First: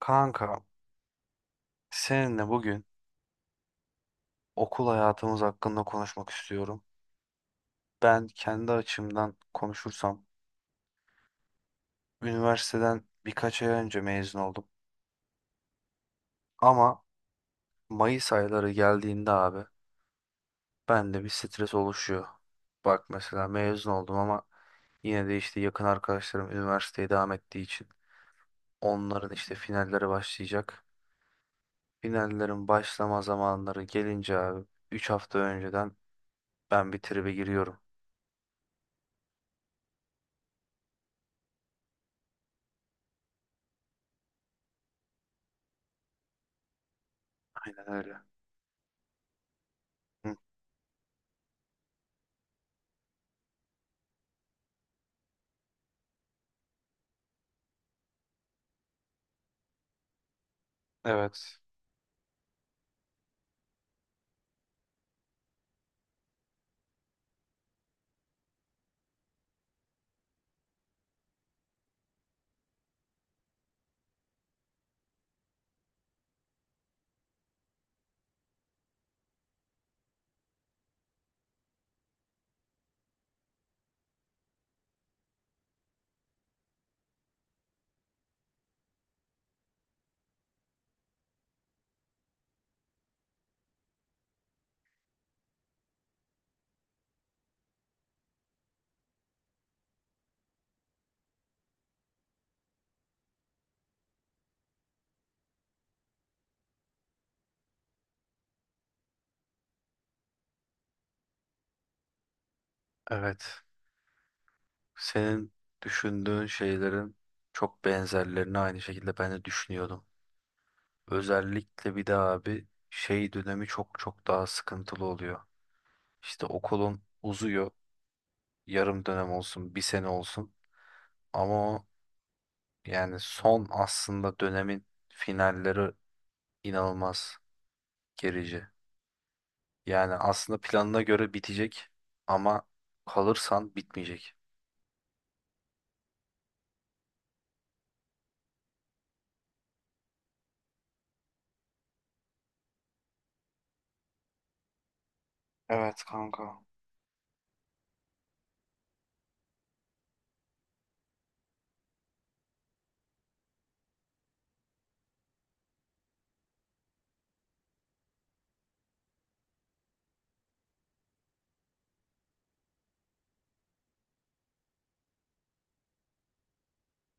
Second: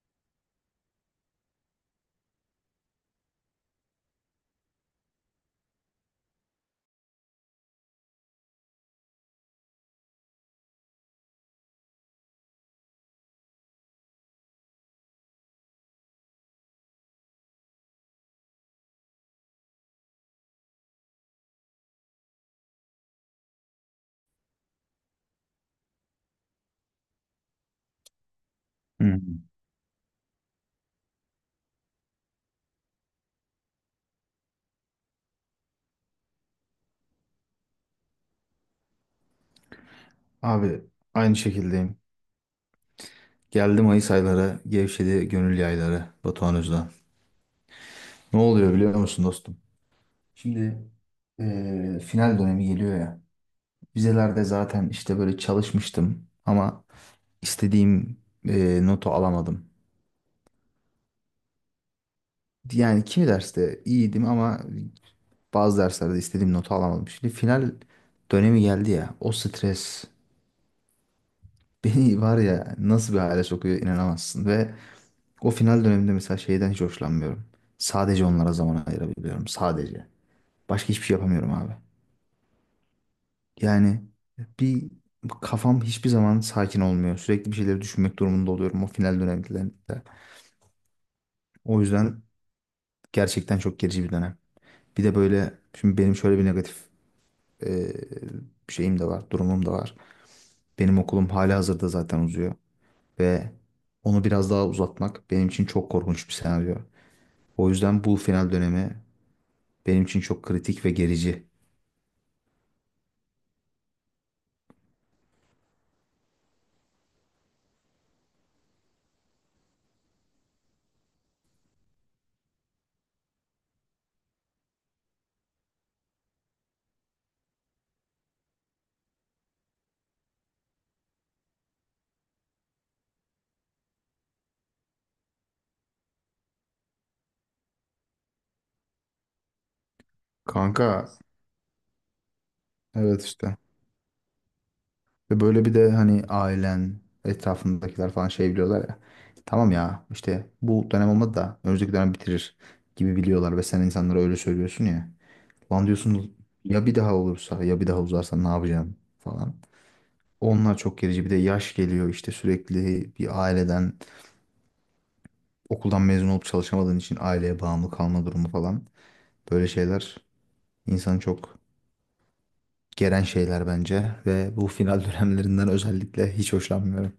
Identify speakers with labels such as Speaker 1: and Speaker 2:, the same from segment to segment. Speaker 1: Kanka, seninle bugün okul hayatımız hakkında konuşmak istiyorum. Ben kendi açımdan konuşursam, üniversiteden birkaç ay önce mezun oldum. Ama Mayıs ayları geldiğinde abi, bende bir stres oluşuyor. Bak mesela mezun oldum ama yine de işte yakın arkadaşlarım üniversiteye devam ettiği için
Speaker 2: Hı.
Speaker 1: onların işte finalleri başlayacak. Finallerin başlama zamanları gelince abi, 3 hafta önceden ben bir tribe giriyorum.
Speaker 2: Abi aynı şekildeyim. Geldi Mayıs ayları, gevşedi gönül yayları Batuhan Özden.
Speaker 1: Aynen öyle.
Speaker 2: Ne oluyor biliyor musun dostum?
Speaker 1: Hı,
Speaker 2: Şimdi final dönemi geliyor ya. Vizelerde zaten işte böyle çalışmıştım ama istediğim notu alamadım.
Speaker 1: evet.
Speaker 2: Yani kimi derste iyiydim ama bazı derslerde istediğim notu alamadım. Şimdi final dönemi geldi ya. O stres beni var ya nasıl bir hale sokuyor inanamazsın ve o final döneminde mesela şeyden hiç hoşlanmıyorum. Sadece onlara zaman ayırabiliyorum. Sadece. Başka hiçbir şey yapamıyorum abi. Yani bir kafam hiçbir zaman sakin olmuyor. Sürekli bir şeyleri düşünmek durumunda oluyorum o final dönemlerinde. O yüzden gerçekten çok gerici bir dönem. Bir de böyle şimdi benim şöyle bir negatif e, şeyim de var, durumum da var. Benim okulum hala hazırda zaten uzuyor ve onu biraz daha uzatmak benim için çok korkunç bir senaryo. O yüzden bu final dönemi benim için çok kritik ve gerici.
Speaker 1: Evet. Senin düşündüğün şeylerin çok benzerlerini aynı şekilde ben de düşünüyordum. Özellikle bir de abi şey dönemi çok çok daha sıkıntılı oluyor. İşte okulun uzuyor. Yarım dönem olsun, bir sene olsun. Ama o yani son aslında dönemin finalleri inanılmaz gerici. Yani aslında
Speaker 2: Kanka,
Speaker 1: planına göre bitecek ama
Speaker 2: evet işte.
Speaker 1: kalırsan bitmeyecek.
Speaker 2: Ve böyle bir de hani ailen, etrafındakiler falan şey biliyorlar ya. Tamam ya, işte bu dönem olmadı da önümüzdeki dönem bitirir gibi biliyorlar ve sen insanlara öyle söylüyorsun ya. Lan
Speaker 1: Evet
Speaker 2: diyorsun
Speaker 1: kanka.
Speaker 2: ya, bir daha olursa, ya bir daha uzarsa ne yapacağım falan. Onlar çok gerici, bir de yaş geliyor işte, sürekli bir aileden, okuldan mezun olup çalışamadığın için aileye bağımlı kalma durumu falan. Böyle şeyler insanı çok geren şeyler bence ve bu final dönemlerinden özellikle hiç hoşlanmıyorum.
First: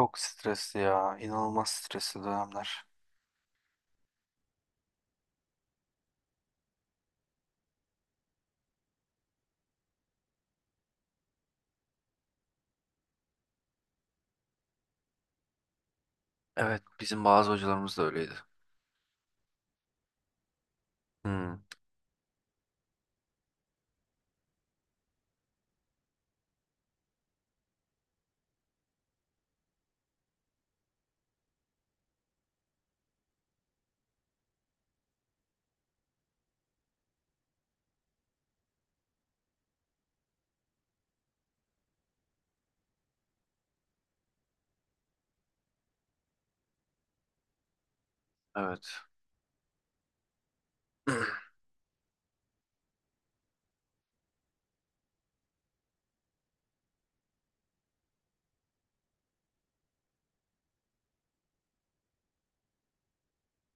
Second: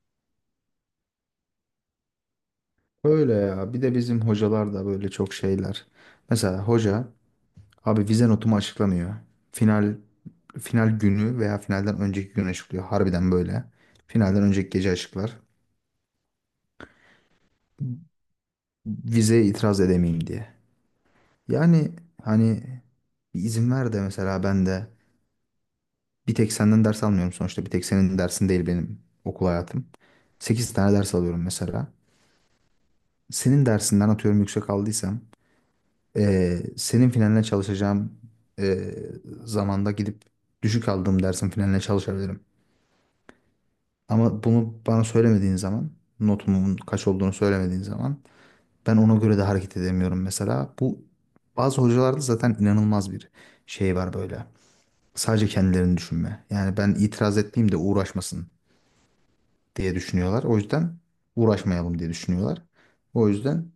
Speaker 1: Çok stresli ya. İnanılmaz stresli dönemler.
Speaker 2: Öyle ya. Bir de bizim hocalar da böyle çok şeyler. Mesela hoca abi vize notumu açıklamıyor. Final, final günü veya finalden önceki gün açıklıyor. Harbiden böyle. Finalden önceki gece açıklar.
Speaker 1: Evet, bizim bazı hocalarımız da öyleydi.
Speaker 2: Vizeye itiraz edemeyeyim diye.
Speaker 1: Hmm,
Speaker 2: Yani hani bir izin ver de mesela ben de bir tek senden ders almıyorum sonuçta. Bir tek senin dersin değil benim okul hayatım. 8 tane ders alıyorum mesela. Senin dersinden atıyorum yüksek aldıysam, ee, senin finaline çalışacağım e, zamanda gidip düşük aldığım dersin finaline çalışabilirim. Ama bunu bana söylemediğin zaman, notumun kaç olduğunu söylemediğin zaman
Speaker 1: evet.
Speaker 2: ben ona göre de hareket edemiyorum mesela. Bu, bazı hocalarda zaten inanılmaz bir şey var böyle. Sadece kendilerini düşünme. Yani ben itiraz etmeyeyim de uğraşmasın diye düşünüyorlar. O yüzden uğraşmayalım diye düşünüyorlar. O yüzden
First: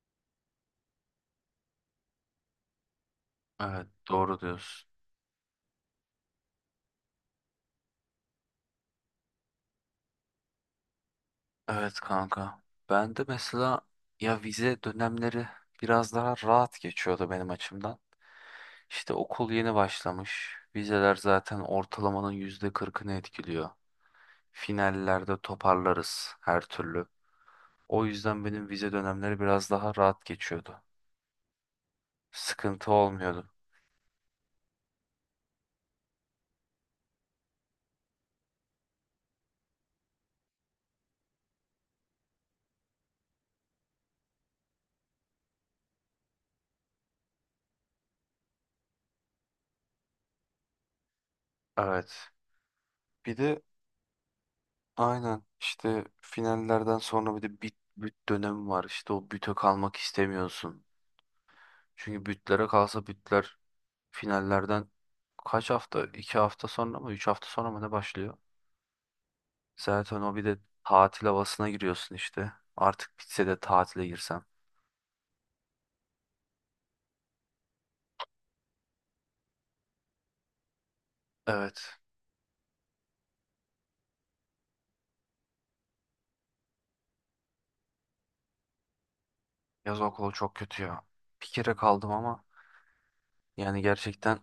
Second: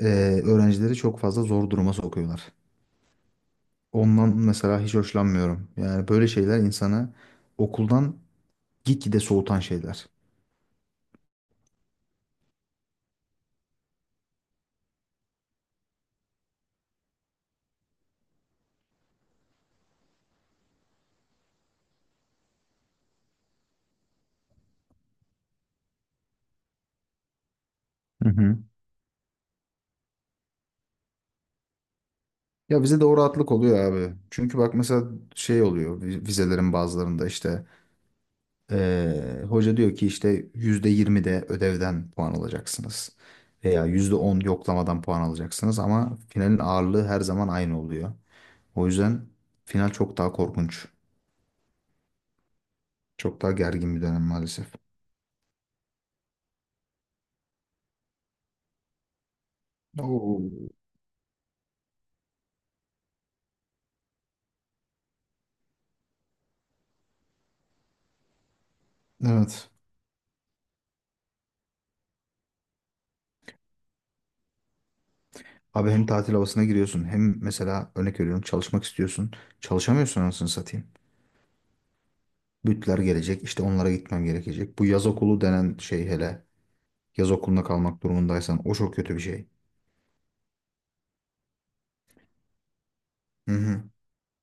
Speaker 2: e, öğrencileri çok fazla zor duruma sokuyorlar.
Speaker 1: Evet,
Speaker 2: Ondan
Speaker 1: doğru
Speaker 2: mesela
Speaker 1: diyorsun.
Speaker 2: hiç hoşlanmıyorum. Yani böyle şeyler insana okuldan gitgide soğutan şeyler.
Speaker 1: Evet kanka. Ben de mesela ya vize dönemleri biraz daha rahat geçiyordu benim açımdan. İşte okul yeni başlamış. Vizeler zaten ortalamanın %40'ını etkiliyor. Finallerde toparlarız her türlü. O
Speaker 2: Hı
Speaker 1: yüzden
Speaker 2: hı.
Speaker 1: benim vize dönemleri biraz daha rahat geçiyordu.
Speaker 2: Ya
Speaker 1: Sıkıntı
Speaker 2: bize de o
Speaker 1: olmuyordu.
Speaker 2: rahatlık oluyor abi. Çünkü bak mesela şey oluyor, vizelerin bazılarında işte hoca diyor ki işte %20 de ödevden puan alacaksınız. Veya %10 yoklamadan puan alacaksınız ama finalin ağırlığı her zaman aynı oluyor. O yüzden final çok daha korkunç.
Speaker 1: Evet. Bir
Speaker 2: Çok daha
Speaker 1: de
Speaker 2: gergin bir dönem maalesef.
Speaker 1: Aynen işte finallerden sonra bir de büt dönemi var. İşte o büte kalmak
Speaker 2: Oo.
Speaker 1: istemiyorsun. Çünkü bütlere kalsa bütler finallerden kaç hafta? 2 hafta sonra mı? 3 hafta sonra mı ne başlıyor?
Speaker 2: Evet.
Speaker 1: Zaten o bir de tatil havasına giriyorsun işte. Artık bitse de tatile girsem.
Speaker 2: Abi hem tatil havasına giriyorsun hem mesela örnek veriyorum çalışmak istiyorsun. Çalışamıyorsun anasını satayım.
Speaker 1: Evet.
Speaker 2: Bütler gelecek, işte onlara gitmem gerekecek. Bu yaz okulu denen şey, hele yaz okulunda kalmak durumundaysan, o çok kötü bir şey.
Speaker 1: Yaz okulu çok kötü ya. Bir kere kaldım ama
Speaker 2: Hı
Speaker 1: yani
Speaker 2: hı.
Speaker 1: gerçekten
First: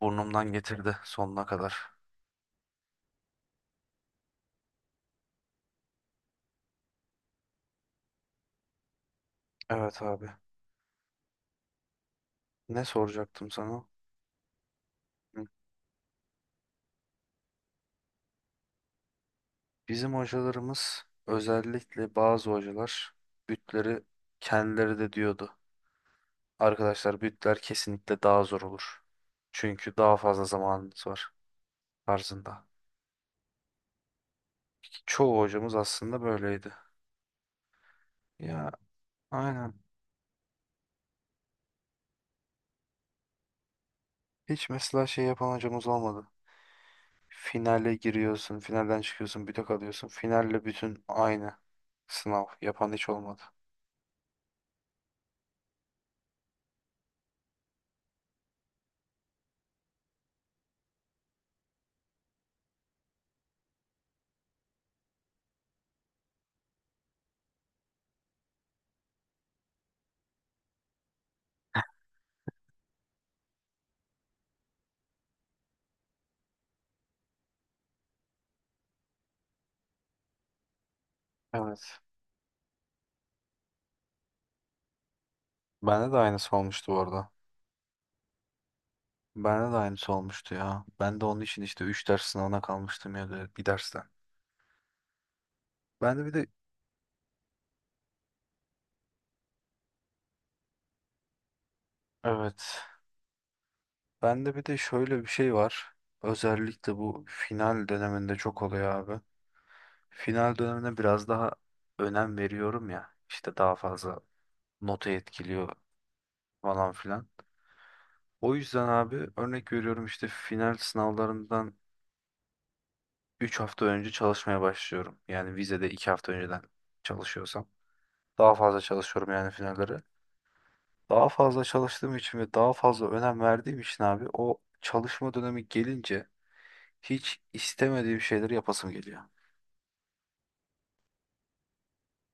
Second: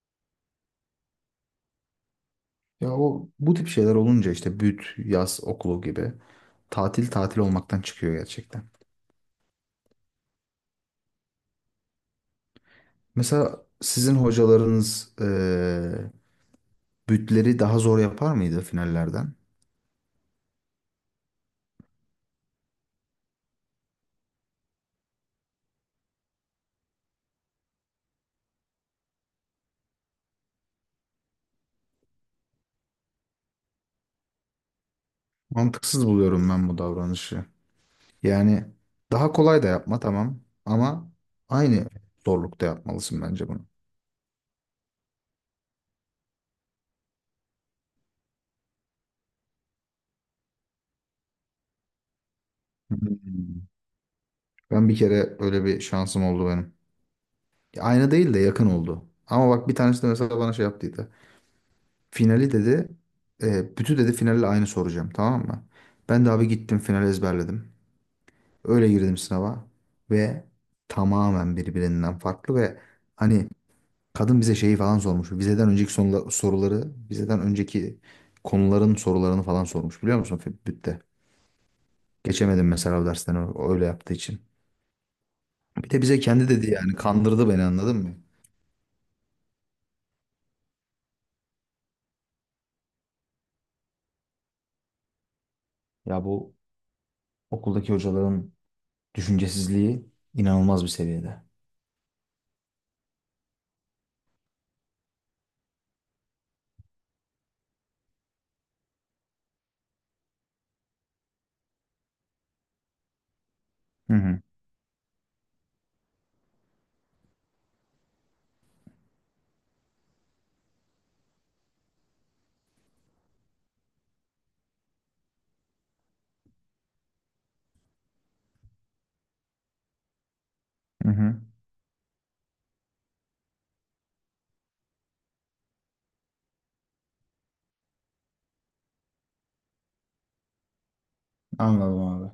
Speaker 1: burnumdan getirdi sonuna kadar.
Speaker 2: Ya o bu tip şeyler olunca, işte büt, yaz okulu gibi, tatil tatil olmaktan çıkıyor gerçekten.
Speaker 1: Evet abi. Ne soracaktım
Speaker 2: Mesela
Speaker 1: sana?
Speaker 2: sizin hocalarınız bütleri daha zor yapar mıydı finallerden?
Speaker 1: Bizim hocalarımız özellikle bazı hocalar bütleri kendileri de diyordu. Arkadaşlar bütler kesinlikle daha zor olur. Çünkü daha fazla zamanınız var tarzında. Çoğu hocamız
Speaker 2: Mantıksız
Speaker 1: aslında
Speaker 2: buluyorum ben
Speaker 1: böyleydi.
Speaker 2: bu davranışı. Yani
Speaker 1: Ya
Speaker 2: daha kolay da
Speaker 1: aynen.
Speaker 2: yapma tamam ama aynı zorlukta yapmalısın bence bunu.
Speaker 1: Hiç mesela şey yapan hocamız olmadı. Finale giriyorsun, finalden çıkıyorsun, büte kalıyorsun. Finalle bütün aynı sınav yapan hiç olmadı.
Speaker 2: Hmm. Ben bir kere öyle bir şansım oldu benim. Ya aynı değil de yakın oldu. Ama bak, bir tanesi de mesela bana şey yaptıydı. Finali dedi, bütü dedi finali aynı soracağım tamam mı? Ben de abi gittim finali ezberledim. Öyle girdim sınava ve tamamen birbirinden farklı ve hani kadın bize şeyi falan sormuş. Vizeden önceki soruları, vizeden önceki konuların sorularını falan sormuş biliyor musun, bütte?
Speaker 1: Evet.
Speaker 2: Geçemedim mesela o dersten öyle yaptığı için. Bir de
Speaker 1: Bende de
Speaker 2: bize kendi
Speaker 1: aynısı
Speaker 2: dedi,
Speaker 1: olmuştu
Speaker 2: yani
Speaker 1: orada.
Speaker 2: kandırdı beni, anladın mı?
Speaker 1: Bende de aynısı olmuştu ya. Ben de onun için işte 3 ders sınavına kalmıştım ya da bir dersten. Ben de
Speaker 2: Ya
Speaker 1: bir de
Speaker 2: bu okuldaki hocaların düşüncesizliği inanılmaz bir seviyede.
Speaker 1: Evet. Ben de bir de şöyle bir şey var. Özellikle bu final döneminde çok oluyor abi. Final dönemine biraz daha önem veriyorum ya. İşte daha
Speaker 2: Hı
Speaker 1: fazla
Speaker 2: hı,
Speaker 1: notu etkiliyor falan filan. O yüzden abi örnek veriyorum işte final sınavlarından 3 hafta önce çalışmaya başlıyorum. Yani vizede 2 hafta önceden çalışıyorsam. Daha fazla çalışıyorum yani finallere.
Speaker 2: hı
Speaker 1: Daha
Speaker 2: hı.
Speaker 1: fazla çalıştığım için ve daha fazla önem verdiğim için abi o çalışma dönemi gelince hiç istemediğim şeyleri yapasım geliyor.
Speaker 2: Anladım abi.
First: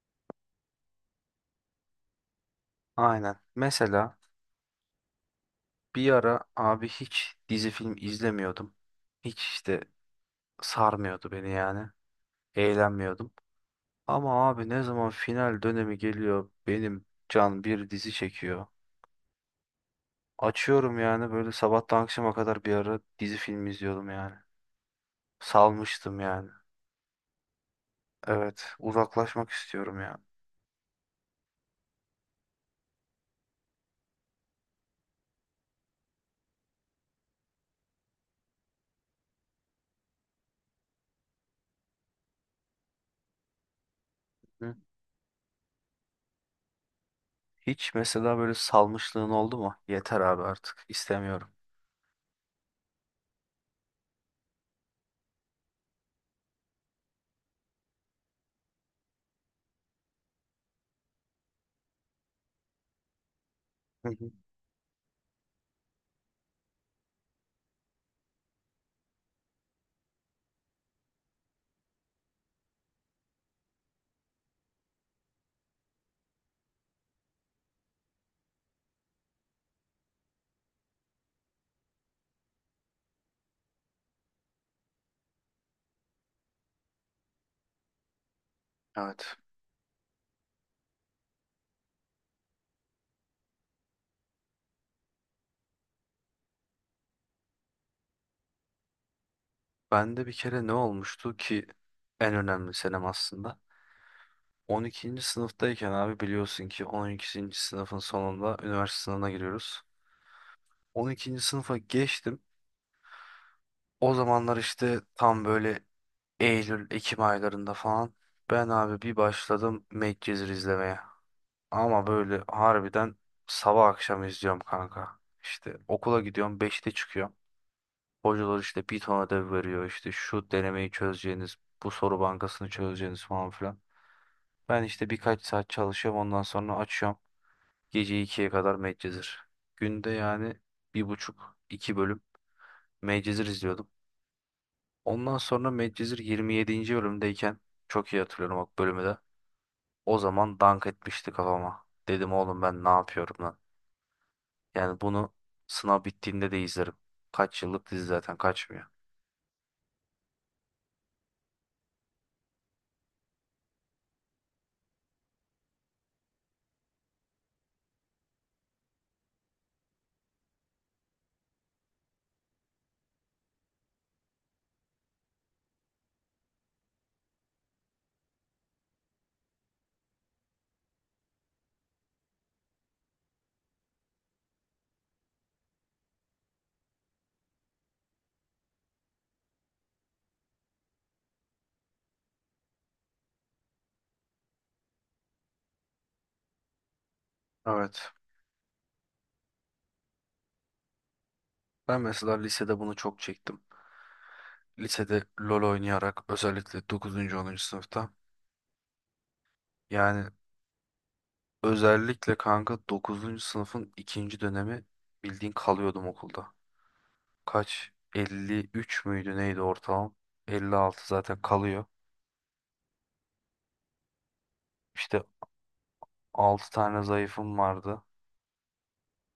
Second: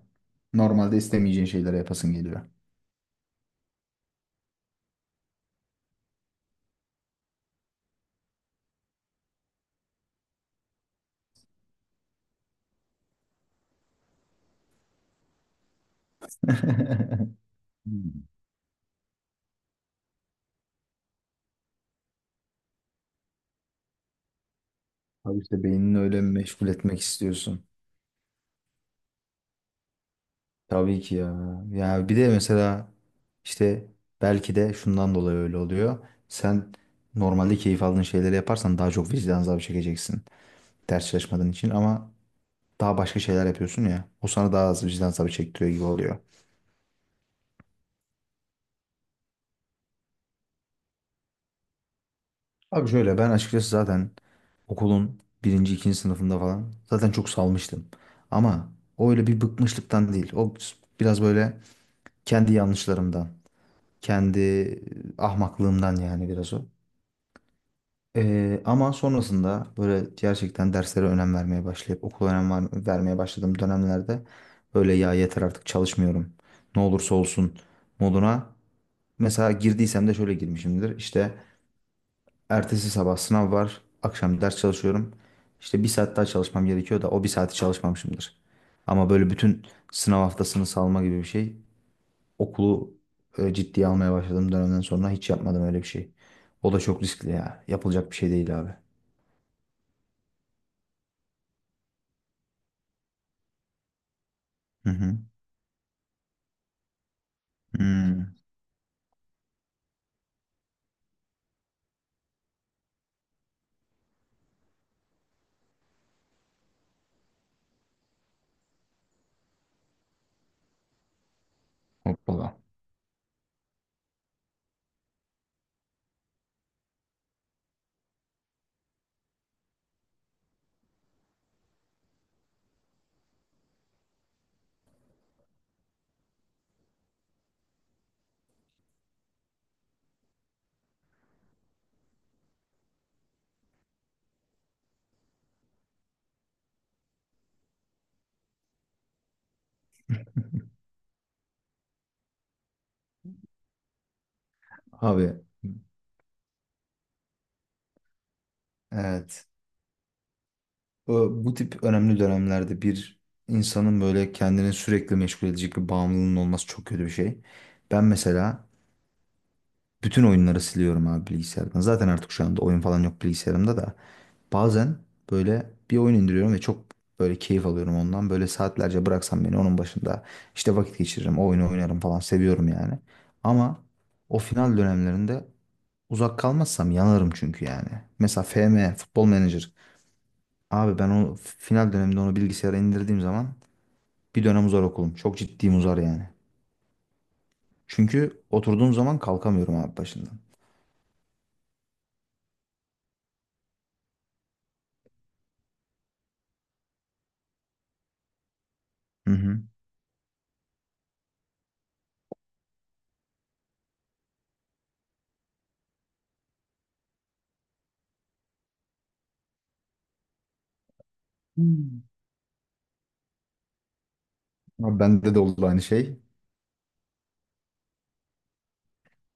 Speaker 2: Normalde istemeyeceğin şeylere yapasın geliyor.
Speaker 1: Aynen. Mesela bir ara abi hiç dizi film izlemiyordum. Hiç işte sarmıyordu beni yani. Eğlenmiyordum. Ama abi ne zaman final dönemi geliyor benim can bir dizi
Speaker 2: Hmm.
Speaker 1: çekiyor. Açıyorum yani böyle sabahtan akşama kadar bir ara dizi film izliyordum yani.
Speaker 2: Abi işte beynini
Speaker 1: Salmıştım
Speaker 2: öyle
Speaker 1: yani.
Speaker 2: meşgul etmek istiyorsun.
Speaker 1: Evet, uzaklaşmak istiyorum ya.
Speaker 2: Tabii ki ya. Ya bir de mesela işte belki de şundan dolayı öyle oluyor. Sen normalde keyif aldığın şeyleri yaparsan daha çok vicdan azabı çekeceksin. Ders çalışmadığın için ama daha başka şeyler yapıyorsun ya. O sana daha az vicdan azabı çektiriyor gibi oluyor.
Speaker 1: Hiç mesela böyle salmışlığın oldu mu? Yeter abi artık istemiyorum.
Speaker 2: Abi şöyle, ben açıkçası zaten okulun birinci, ikinci sınıfında falan zaten çok salmıştım. Ama o öyle bir bıkmışlıktan değil. O biraz böyle kendi yanlışlarımdan,
Speaker 1: Hı hı.
Speaker 2: kendi ahmaklığımdan, yani biraz o. Ama sonrasında böyle gerçekten derslere önem vermeye başlayıp okula önem vermeye başladığım dönemlerde böyle ya yeter artık çalışmıyorum. Ne olursa olsun moduna mesela girdiysem de şöyle girmişimdir. İşte ertesi sabah sınav var, akşam ders çalışıyorum. İşte bir saat daha çalışmam gerekiyor da o bir saati çalışmamışımdır. Ama böyle
Speaker 1: Evet.
Speaker 2: bütün sınav haftasını salma gibi bir şey, okulu ciddiye almaya başladığım dönemden sonra hiç yapmadım öyle bir şey. O da çok riskli ya. Yapılacak bir şey değil abi.
Speaker 1: Ben de bir kere ne olmuştu ki en önemli senem aslında.
Speaker 2: Hı hı.
Speaker 1: 12. sınıftayken abi biliyorsun ki 12. sınıfın
Speaker 2: Hmm,
Speaker 1: sonunda üniversite sınavına giriyoruz. 12. sınıfa geçtim. O zamanlar işte tam böyle Eylül, Ekim aylarında falan ben abi bir başladım Medcezir izlemeye. Ama böyle
Speaker 2: hoppala.
Speaker 1: harbiden sabah akşam izliyorum kanka. İşte okula gidiyorum beşte çıkıyorum. Hocalar işte bir ton ödev veriyor işte şu denemeyi çözeceğiniz, bu soru bankasını çözeceğiniz falan filan. Ben işte birkaç saat çalışıyorum ondan sonra açıyorum. Gece ikiye kadar Medcezir. Günde yani bir buçuk iki bölüm Medcezir izliyordum. Ondan sonra Medcezir 27. bölümdeyken çok iyi hatırlıyorum bak bölümü de. O zaman dank etmişti kafama. Dedim oğlum ben ne yapıyorum lan. Yani bunu
Speaker 2: Abi
Speaker 1: sınav bittiğinde de izlerim. Kaç yıllık dizi zaten kaçmıyor.
Speaker 2: evet. Bu tip önemli dönemlerde bir insanın böyle kendini sürekli meşgul edecek bir bağımlılığının olması çok kötü bir şey. Ben mesela bütün oyunları siliyorum abi bilgisayardan. Zaten artık şu anda oyun falan yok bilgisayarımda da. Bazen böyle bir oyun indiriyorum ve çok böyle keyif alıyorum ondan. Böyle saatlerce bıraksam beni onun başında işte vakit geçiririm, o oyunu oynarım falan, seviyorum yani. Ama o final dönemlerinde uzak kalmazsam yanarım çünkü yani. Mesela FM, Futbol Manager. Abi ben o final döneminde onu bilgisayara indirdiğim zaman bir dönem uzar okulum. Çok ciddiyim, uzar yani.
Speaker 1: Evet.
Speaker 2: Çünkü oturduğum zaman kalkamıyorum abi başından.
Speaker 1: Ben mesela lisede bunu çok çektim. Lisede LoL oynayarak özellikle 9. 10. sınıfta.
Speaker 2: Hı hı.
Speaker 1: Yani özellikle kanka 9. sınıfın ikinci dönemi bildiğin kalıyordum okulda. Kaç? 53 müydü neydi ortalama? 56 zaten kalıyor.
Speaker 2: Hmm. Abi
Speaker 1: İşte
Speaker 2: bende de oldu aynı şey.
Speaker 1: 6 tane zayıfım vardı.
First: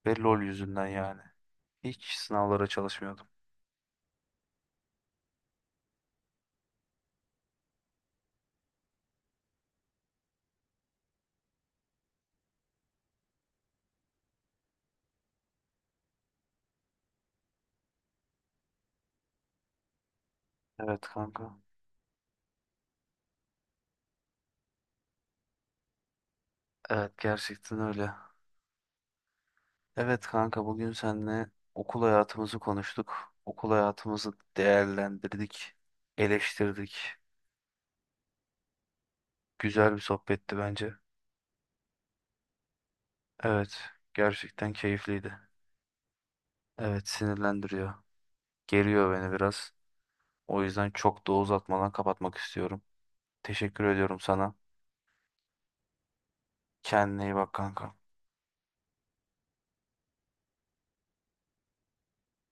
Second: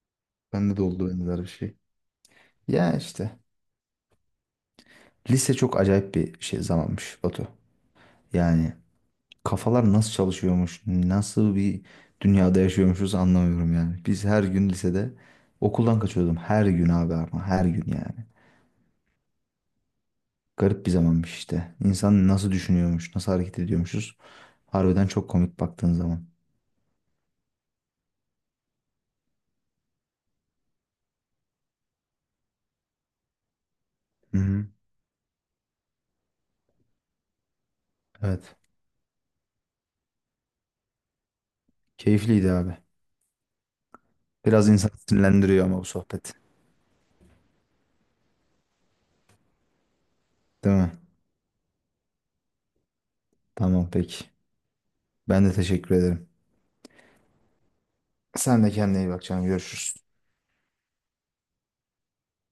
Speaker 1: Ve LoL
Speaker 2: Bende de
Speaker 1: yüzünden
Speaker 2: oldu
Speaker 1: yani.
Speaker 2: benzer bir şey.
Speaker 1: Hiç sınavlara
Speaker 2: Ya
Speaker 1: çalışmıyordum.
Speaker 2: işte. Lise çok acayip bir şey zamanmış Batu. Yani kafalar nasıl çalışıyormuş, nasıl bir dünyada yaşıyormuşuz anlamıyorum yani. Biz her gün lisede okuldan kaçıyordum. Her gün abi, ama her gün yani. Garip bir
Speaker 1: Evet
Speaker 2: zamanmış
Speaker 1: kanka.
Speaker 2: işte. İnsan nasıl düşünüyormuş, nasıl hareket ediyormuşuz. Harbiden çok komik baktığın zaman.
Speaker 1: Evet gerçekten öyle. Evet kanka bugün seninle okul hayatımızı konuştuk. Okul hayatımızı
Speaker 2: Hı hı.
Speaker 1: değerlendirdik, eleştirdik.
Speaker 2: Evet.
Speaker 1: Güzel bir sohbetti bence.
Speaker 2: Keyifliydi abi.
Speaker 1: Evet,
Speaker 2: Biraz
Speaker 1: gerçekten
Speaker 2: insan
Speaker 1: keyifliydi.
Speaker 2: sinirlendiriyor ama bu sohbet.
Speaker 1: Evet, sinirlendiriyor. Geriyor beni biraz. O
Speaker 2: Değil
Speaker 1: yüzden
Speaker 2: mi?
Speaker 1: çok da uzatmadan kapatmak istiyorum. Teşekkür
Speaker 2: Tamam
Speaker 1: ediyorum
Speaker 2: peki.
Speaker 1: sana.
Speaker 2: Ben de teşekkür ederim.
Speaker 1: Kendine iyi bak kanka.
Speaker 2: Sen de kendine iyi bak canım. Görüşürüz.